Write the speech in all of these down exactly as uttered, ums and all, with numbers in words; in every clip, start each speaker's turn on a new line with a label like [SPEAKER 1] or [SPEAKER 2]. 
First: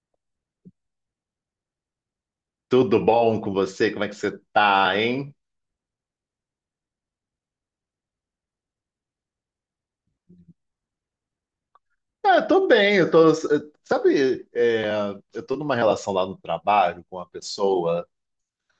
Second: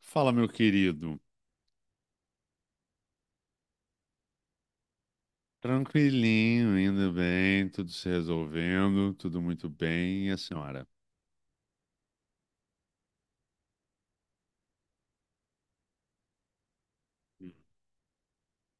[SPEAKER 1] Fala, meu querido.
[SPEAKER 2] Tudo bom com você? Como é que você tá, hein?
[SPEAKER 1] Tranquilinho, indo bem, tudo se resolvendo, tudo muito bem. E a senhora?
[SPEAKER 2] Ah, eu tô bem, eu tô. Sabe, é, eu tô numa relação lá no trabalho com uma pessoa.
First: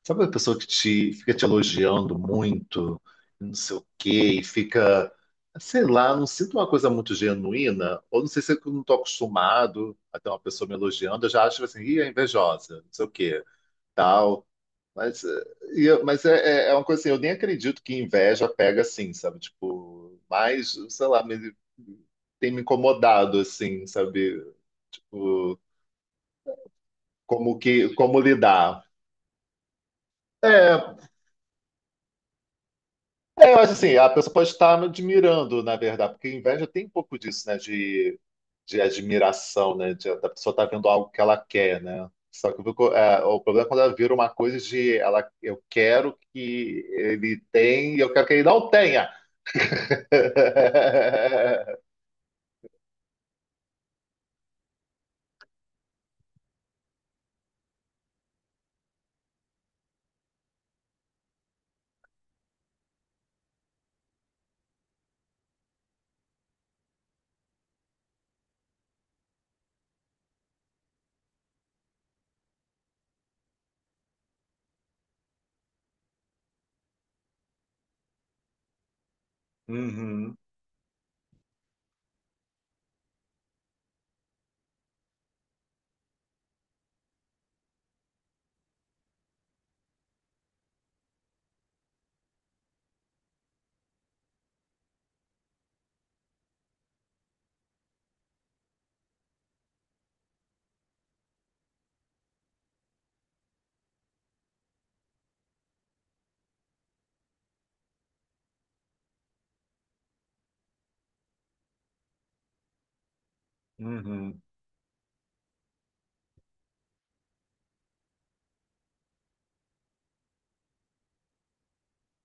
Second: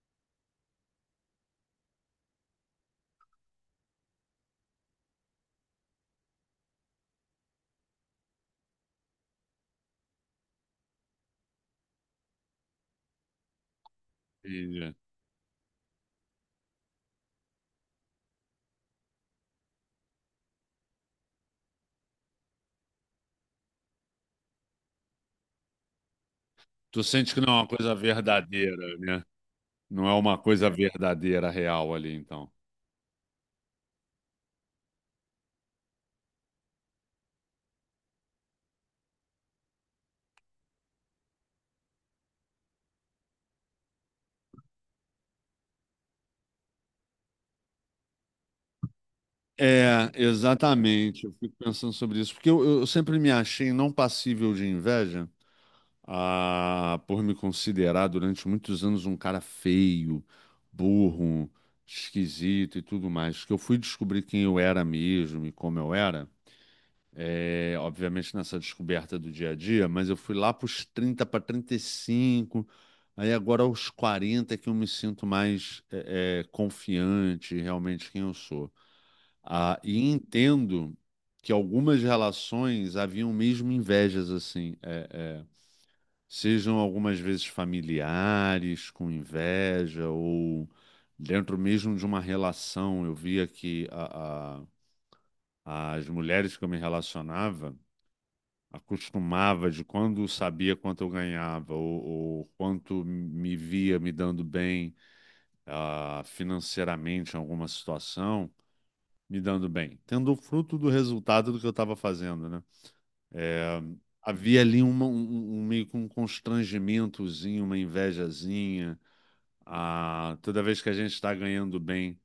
[SPEAKER 2] Sabe, uma pessoa que te fica te elogiando muito, não sei o quê, e fica, sei lá, não sinto uma coisa muito genuína, ou não sei se eu não tô acostumado a ter uma pessoa me elogiando, eu já acho tipo assim, ih, é invejosa, não sei o quê, tal.
[SPEAKER 1] Entendi.
[SPEAKER 2] Mas, eh, e eu- mas é, é é uma coisa assim, eu nem acredito que inveja pega assim, sabe? Tipo, mas, sei lá, me- tem me incomodado, assim, sabe? Tipo,
[SPEAKER 1] Tu sente que não
[SPEAKER 2] como
[SPEAKER 1] é uma coisa
[SPEAKER 2] que, como lidar.
[SPEAKER 1] verdadeira, né? Não é uma coisa
[SPEAKER 2] É,
[SPEAKER 1] verdadeira, real ali, então.
[SPEAKER 2] é, eu acho assim, a pessoa pode estar me admirando, na verdade, porque inveja tem um pouco disso, né? De, de admiração, né? de- da pessoa estar vendo algo que ela quer, né? Só que eu fico- é, o problema é quando ela vira uma coisa de ela, eu quero que ele tenha, e eu quero que ele não tenha.
[SPEAKER 1] É, exatamente. Eu fico pensando sobre isso, porque eu, eu sempre me achei não passível de inveja, ah, por me considerar durante muitos anos um cara feio, burro, esquisito e tudo mais. Que eu fui descobrir quem eu era mesmo e como eu era. É, obviamente nessa descoberta do dia a dia, mas eu fui lá para os trinta para trinta e cinco, aí agora aos quarenta é que eu me sinto mais é, é, confiante realmente quem eu sou. Ah, e
[SPEAKER 2] Uhum,
[SPEAKER 1] entendo que algumas relações haviam mesmo invejas assim, é, é, sejam algumas vezes familiares com inveja ou dentro mesmo de uma relação. Eu via que a, a- as mulheres que eu me relacionava acostumava de quando sabia quanto eu ganhava ou, ou quanto me via me dando bem ah, financeiramente em alguma situação, me dando bem, tendo o fruto do resultado do que eu estava fazendo, né? É,
[SPEAKER 2] uhum.
[SPEAKER 1] havia ali uma- um, um- um, meio que um constrangimentozinho, uma invejazinha. Ah, toda vez que a gente está ganhando bem,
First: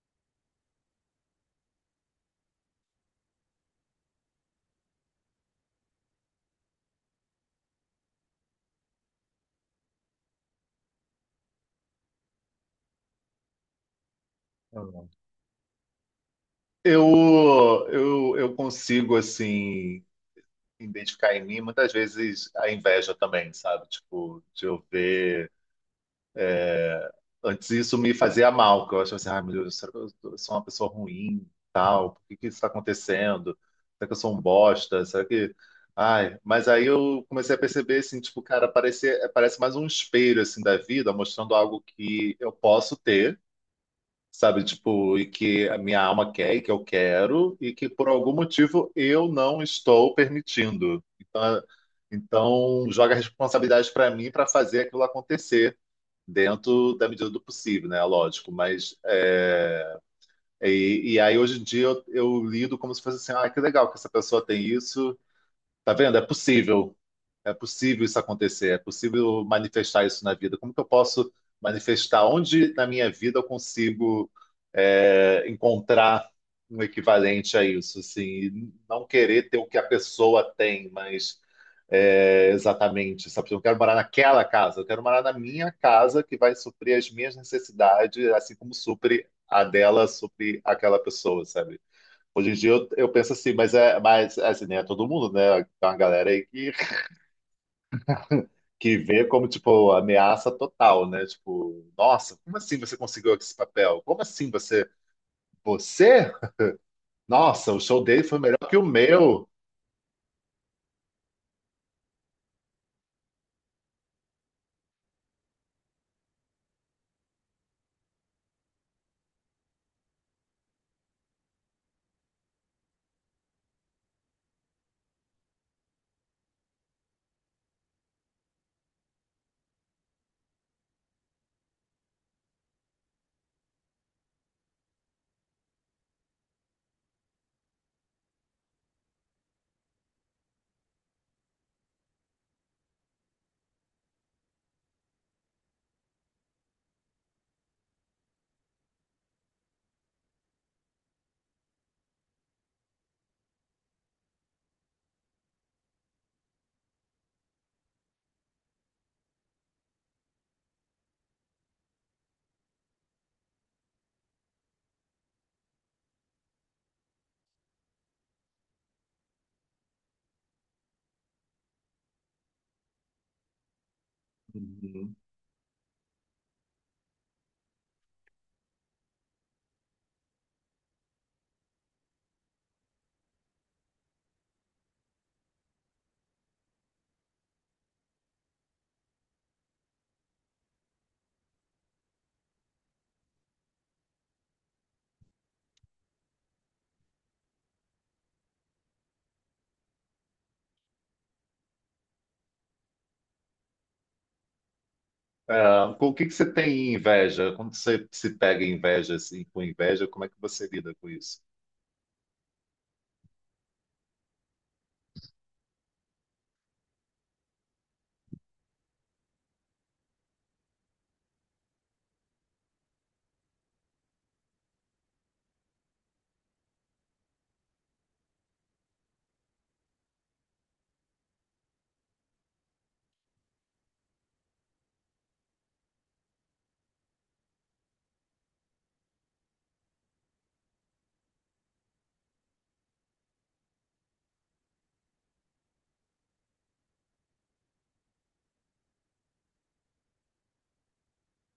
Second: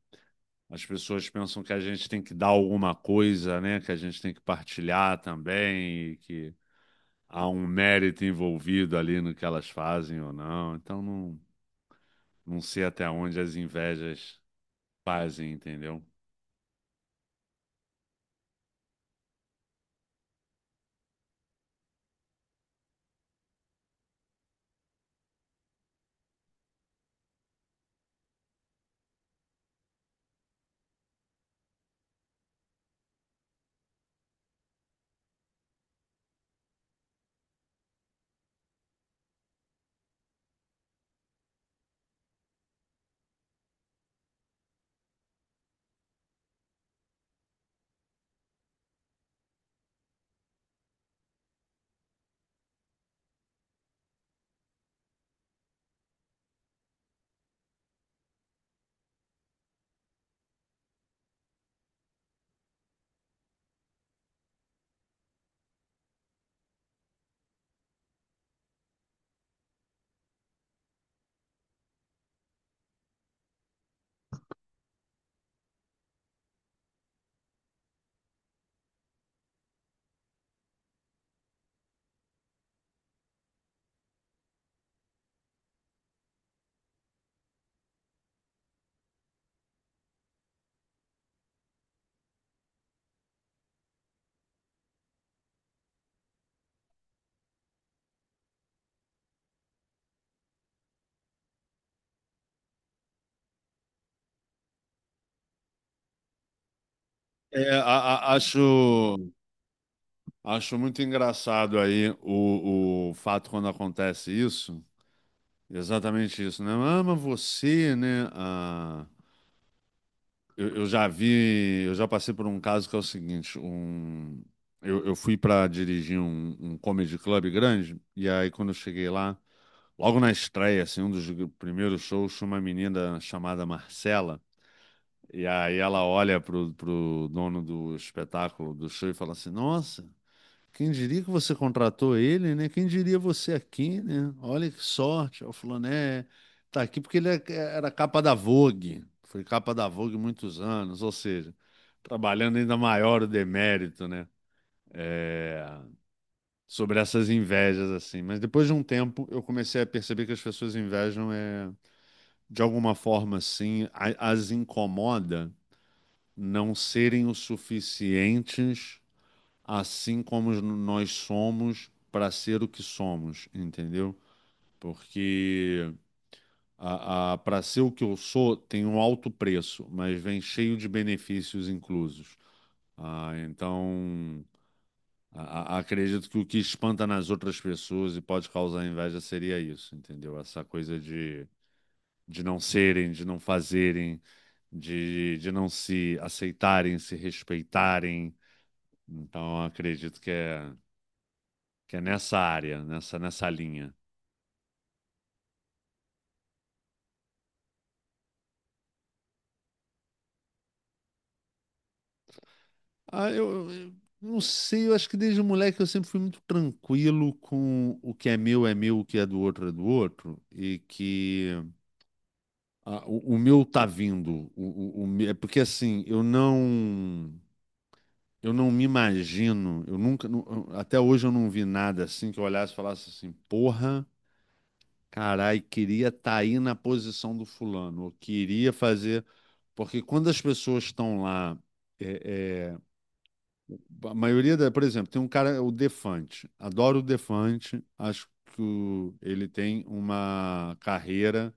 [SPEAKER 1] as pessoas pensam que a gente tem que dar alguma coisa, né? Que a gente tem que partilhar também, e que há um mérito envolvido ali no que elas fazem ou não. Então não, não sei até onde as invejas
[SPEAKER 2] Uhum.
[SPEAKER 1] fazem, entendeu?
[SPEAKER 2] Eu, eu, eu consigo, assim, identificar em mim muitas vezes a inveja também, sabe? Tipo, de eu ver. Antes isso me fazia mal, que eu achava assim, ai meu Deus, será que eu tô- sou uma pessoa ruim, tal? Por que que isso está acontecendo? Será que eu sou um bosta? Será que. Ai, mas aí eu comecei a perceber, assim, tipo, cara, parece, parece mais um espelho, assim, da vida, mostrando algo que eu posso ter, sabe? Tipo, e que a minha alma quer e que eu quero e que por algum motivo eu não estou permitindo. Então, é- então joga a responsabilidade para mim para fazer aquilo acontecer dentro da medida do possível, né? Lógico, mas é, e, e aí hoje em dia eu, eu lido como se fosse assim, ah, que legal que essa pessoa tem isso. Tá vendo? É possível. É possível isso acontecer. É possível manifestar isso na vida. Como que eu posso manifestar? Onde na minha vida eu consigo, é, encontrar um equivalente a isso? Assim, e não querer ter o que a pessoa tem, mas é, exatamente. Sabe? Eu quero morar naquela casa. Eu quero morar na minha casa que vai suprir as minhas necessidades, assim como supre a dela, supre aquela pessoa, sabe? Hoje em dia eu, eu penso assim, mas é, mas é assim, nem é todo mundo, né? Tem uma galera aí que, que vê como, tipo, ameaça total, né? Tipo, nossa, como assim você conseguiu esse papel? Como assim você. Você?
[SPEAKER 1] É,
[SPEAKER 2] Nossa, o
[SPEAKER 1] a-
[SPEAKER 2] show dele
[SPEAKER 1] a-
[SPEAKER 2] foi melhor que o
[SPEAKER 1] acho,
[SPEAKER 2] meu.
[SPEAKER 1] acho muito engraçado aí o, o fato quando acontece isso, exatamente isso, né? Ah, mas você, né? Ah, eu, eu já vi, eu já passei por um caso que é o seguinte, um, eu, eu fui para dirigir um, um comedy club grande, e aí quando eu cheguei lá, logo na estreia, assim, um dos primeiros shows, tinha uma menina chamada Marcela, e aí ela olha pro, pro dono do espetáculo, do show, e fala assim: Nossa, quem diria que você contratou ele, né? Quem diria você aqui, né? Olha que sorte. Ela falou, né? Tá aqui porque ele é- era capa da Vogue, foi capa da Vogue muitos anos, ou seja, trabalhando ainda maior o demérito, né? É, sobre essas invejas, assim. Mas depois de um tempo, eu comecei a perceber que as pessoas invejam é de alguma forma, assim, a- as incomoda não serem o suficientes, assim como n- nós somos, para ser o que somos, entendeu?
[SPEAKER 2] Uhum.
[SPEAKER 1] Porque a, a, para ser o que eu sou, tem um alto preço, mas vem cheio de benefícios inclusos. Ah, então, a- a- acredito que o que espanta nas outras pessoas e pode causar inveja seria isso, entendeu? Essa coisa de, de não serem, de não fazerem. de, de não se aceitarem, se respeitarem. Então, eu acredito que é, que é, nessa área, nessa, nessa linha.
[SPEAKER 2] Ah, com o que que você tem inveja? Quando você se pega em inveja, assim, com inveja, como é que você lida com isso?
[SPEAKER 1] Ah, eu, eu não sei, eu acho que desde moleque eu sempre fui muito tranquilo com o que é meu é meu, o que é do outro é do outro, e que ah, o, o meu tá vindo. O, o, o me- é porque assim, eu não. Eu não me imagino, eu nunca, nu- até hoje eu não vi nada assim que eu olhasse e falasse assim, porra, carai, queria estar aí na posição do fulano. Eu queria fazer. Porque quando as pessoas estão lá, é, é, a maioria da, por exemplo, tem um cara, o Defante. Adoro o Defante, acho que o- ele tem uma carreira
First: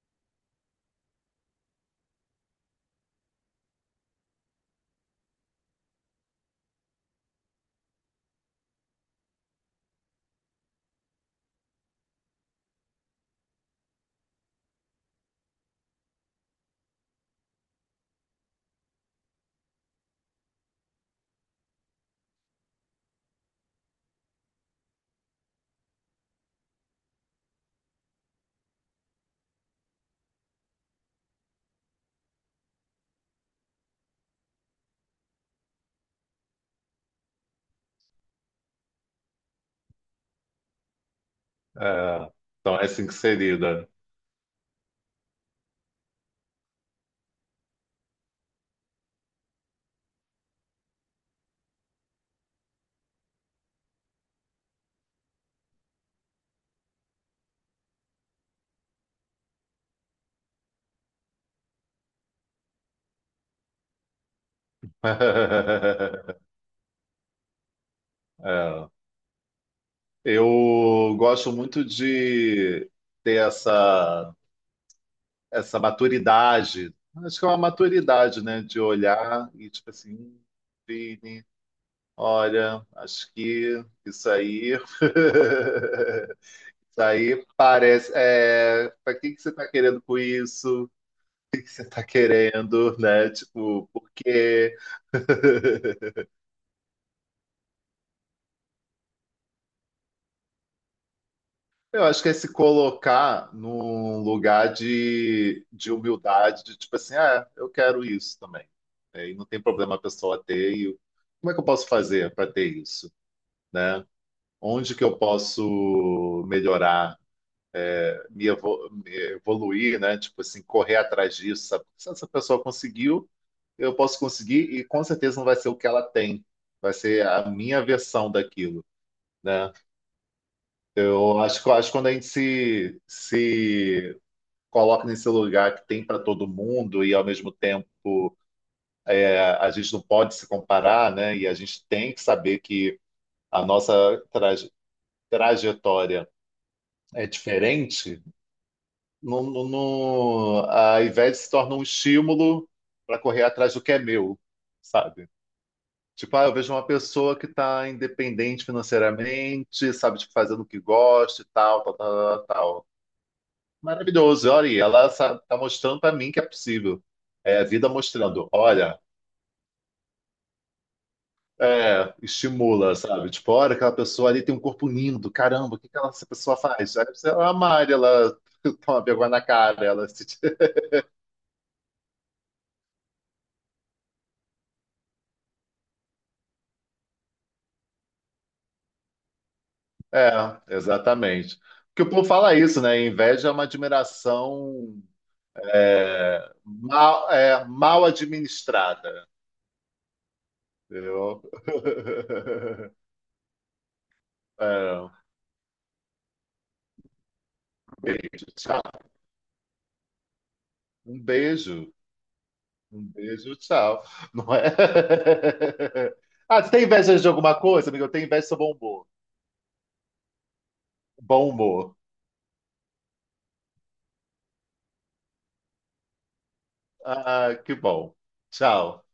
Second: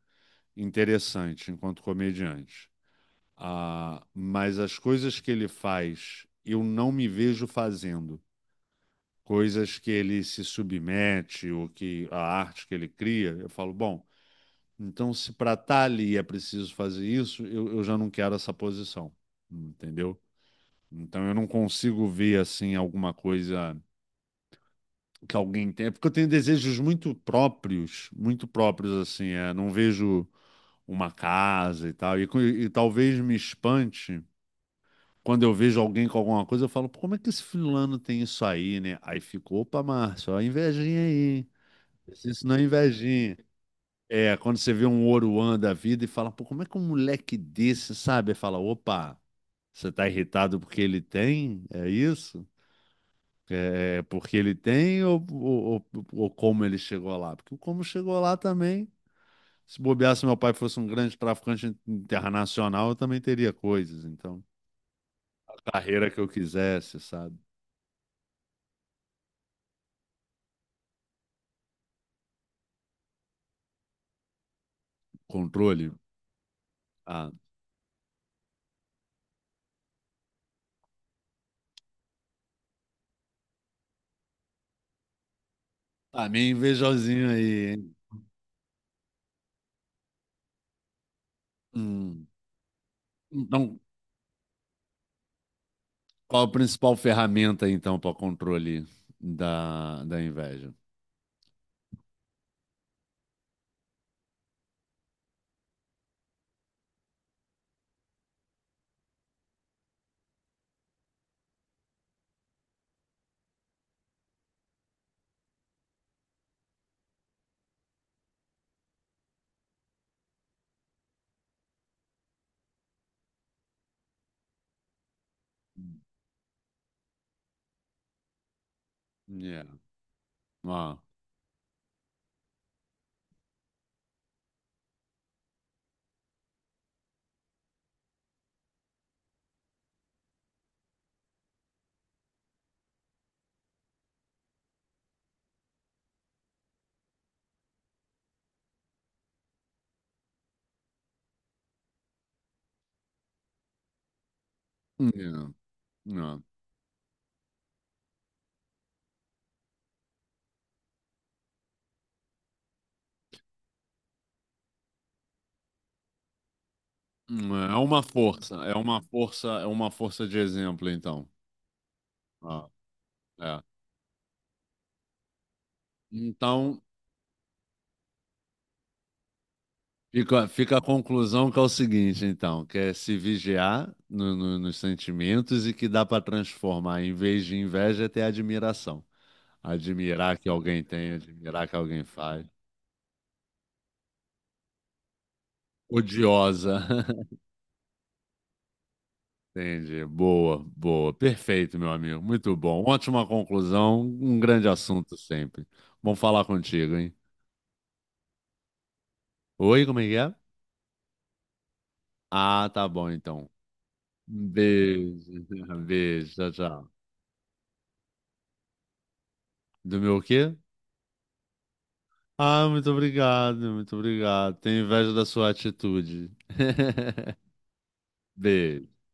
[SPEAKER 1] interessante enquanto comediante. Ah, mas as coisas que ele faz, eu não me vejo fazendo. Coisas que ele se submete, ou que a arte que ele cria, eu falo, bom. Então, se para estar ali é preciso fazer isso, eu, eu já não quero essa posição, entendeu? Então, eu não consigo ver assim alguma coisa que alguém tem. É porque eu tenho desejos muito próprios, muito próprios assim, é, não vejo uma casa e tal, e, co- e talvez me espante quando eu vejo alguém com alguma coisa, eu falo, pô, como é que esse fulano tem isso aí, né? Aí ficou, opa, Márcio, ó, a invejinha aí,
[SPEAKER 2] Ah,
[SPEAKER 1] isso não é
[SPEAKER 2] então é assim que você
[SPEAKER 1] invejinha.
[SPEAKER 2] lida.
[SPEAKER 1] É, quando você vê um Oruan da vida e fala, pô, como é que um moleque desse, sabe? Fala, opa, você tá irritado porque ele tem? É isso? É é porque ele tem ou, ou, ou- ou como ele chegou lá? Porque o como chegou lá também, se bobear, se meu pai fosse um grande traficante internacional, eu também teria coisas. Então, a carreira que eu quisesse, sabe?
[SPEAKER 2] É. Eu gosto muito de ter essa essa
[SPEAKER 1] Controle.
[SPEAKER 2] maturidade.
[SPEAKER 1] Ah,
[SPEAKER 2] Acho que é uma maturidade, né? De olhar e tipo assim, "Hum, Vini, olha, acho que isso aí.
[SPEAKER 1] tá meio
[SPEAKER 2] Isso
[SPEAKER 1] invejosinho
[SPEAKER 2] aí
[SPEAKER 1] aí, hein?
[SPEAKER 2] parece. É, para que que você está querendo com isso? O que que você está
[SPEAKER 1] Hum.
[SPEAKER 2] querendo, né?
[SPEAKER 1] Então,
[SPEAKER 2] Tipo, por quê?
[SPEAKER 1] qual a principal ferramenta, então, para o controle da, da inveja?
[SPEAKER 2] Eu acho que é se colocar num lugar de, de humildade, de tipo assim, ah, eu quero isso também. É, e não tem problema a pessoa ter. E eu- como é que eu posso fazer para ter isso, né? Onde que eu posso melhorar, me, evo- me evoluir, né? Tipo assim, correr atrás disso, sabe? Se essa pessoa conseguiu, eu posso conseguir e com certeza não vai ser o que ela tem. Vai ser a minha versão daquilo,
[SPEAKER 1] Yeah.
[SPEAKER 2] né?
[SPEAKER 1] Ah.
[SPEAKER 2] Eu acho que acho que quando a gente se, se coloca nesse lugar que tem para todo mundo e ao mesmo tempo a, a gente não pode se comparar, né? E a gente tem que saber que a nossa traje- trajetória é diferente. No, no, no- a Ivete se torna um estímulo para correr atrás do que é meu, sabe?
[SPEAKER 1] Yeah.
[SPEAKER 2] Tipo,
[SPEAKER 1] Ah.
[SPEAKER 2] ah, eu vejo uma pessoa que está independente financeiramente, sabe, tipo, fazendo o que gosta e tal, tal, tal, tal. Maravilhoso, olha aí, ela está mostrando para mim que é possível. É a
[SPEAKER 1] É
[SPEAKER 2] vida
[SPEAKER 1] uma
[SPEAKER 2] mostrando,
[SPEAKER 1] força, é
[SPEAKER 2] olha,
[SPEAKER 1] uma força, é uma força de exemplo, então.
[SPEAKER 2] é,
[SPEAKER 1] Ah,
[SPEAKER 2] estimula, sabe? Tipo,
[SPEAKER 1] é.
[SPEAKER 2] olha aquela pessoa ali tem um corpo lindo, caramba, o que que ela, essa pessoa
[SPEAKER 1] Então,
[SPEAKER 2] faz? Aí você, ela malha, ela toma vergonha na cara, ela se...
[SPEAKER 1] Fica, fica a conclusão que é o seguinte, então, que é se vigiar no- no- nos sentimentos e que dá para transformar, em vez de inveja, é admiração. Admirar que
[SPEAKER 2] É,
[SPEAKER 1] alguém tem,
[SPEAKER 2] exatamente.
[SPEAKER 1] admirar que
[SPEAKER 2] Porque
[SPEAKER 1] alguém
[SPEAKER 2] o povo
[SPEAKER 1] faz.
[SPEAKER 2] fala isso, né? Inveja é uma admiração é,
[SPEAKER 1] Odiosa.
[SPEAKER 2] mal, é, mal administrada.
[SPEAKER 1] Entendi. Boa, boa.
[SPEAKER 2] Entendeu?
[SPEAKER 1] Perfeito, meu amigo. Muito bom. Ótima conclusão. Um grande
[SPEAKER 2] É, um
[SPEAKER 1] assunto sempre. Bom falar contigo, hein?
[SPEAKER 2] beijo, tchau.
[SPEAKER 1] Oi, como é que é?
[SPEAKER 2] Um beijo,
[SPEAKER 1] Ah, tá
[SPEAKER 2] um
[SPEAKER 1] bom, então.
[SPEAKER 2] beijo, tchau.
[SPEAKER 1] Um
[SPEAKER 2] Não é?
[SPEAKER 1] beijo. Beijo. Tchau,
[SPEAKER 2] Ah, você tem
[SPEAKER 1] tchau.
[SPEAKER 2] inveja de alguma coisa, amigo? Eu tenho inveja do seu bombom.
[SPEAKER 1] Do meu quê?
[SPEAKER 2] Bom humor.
[SPEAKER 1] Ah, muito obrigado, muito obrigado. Tenho inveja da sua atitude.
[SPEAKER 2] Ah, que bom. Tchau.
[SPEAKER 1] Beijo.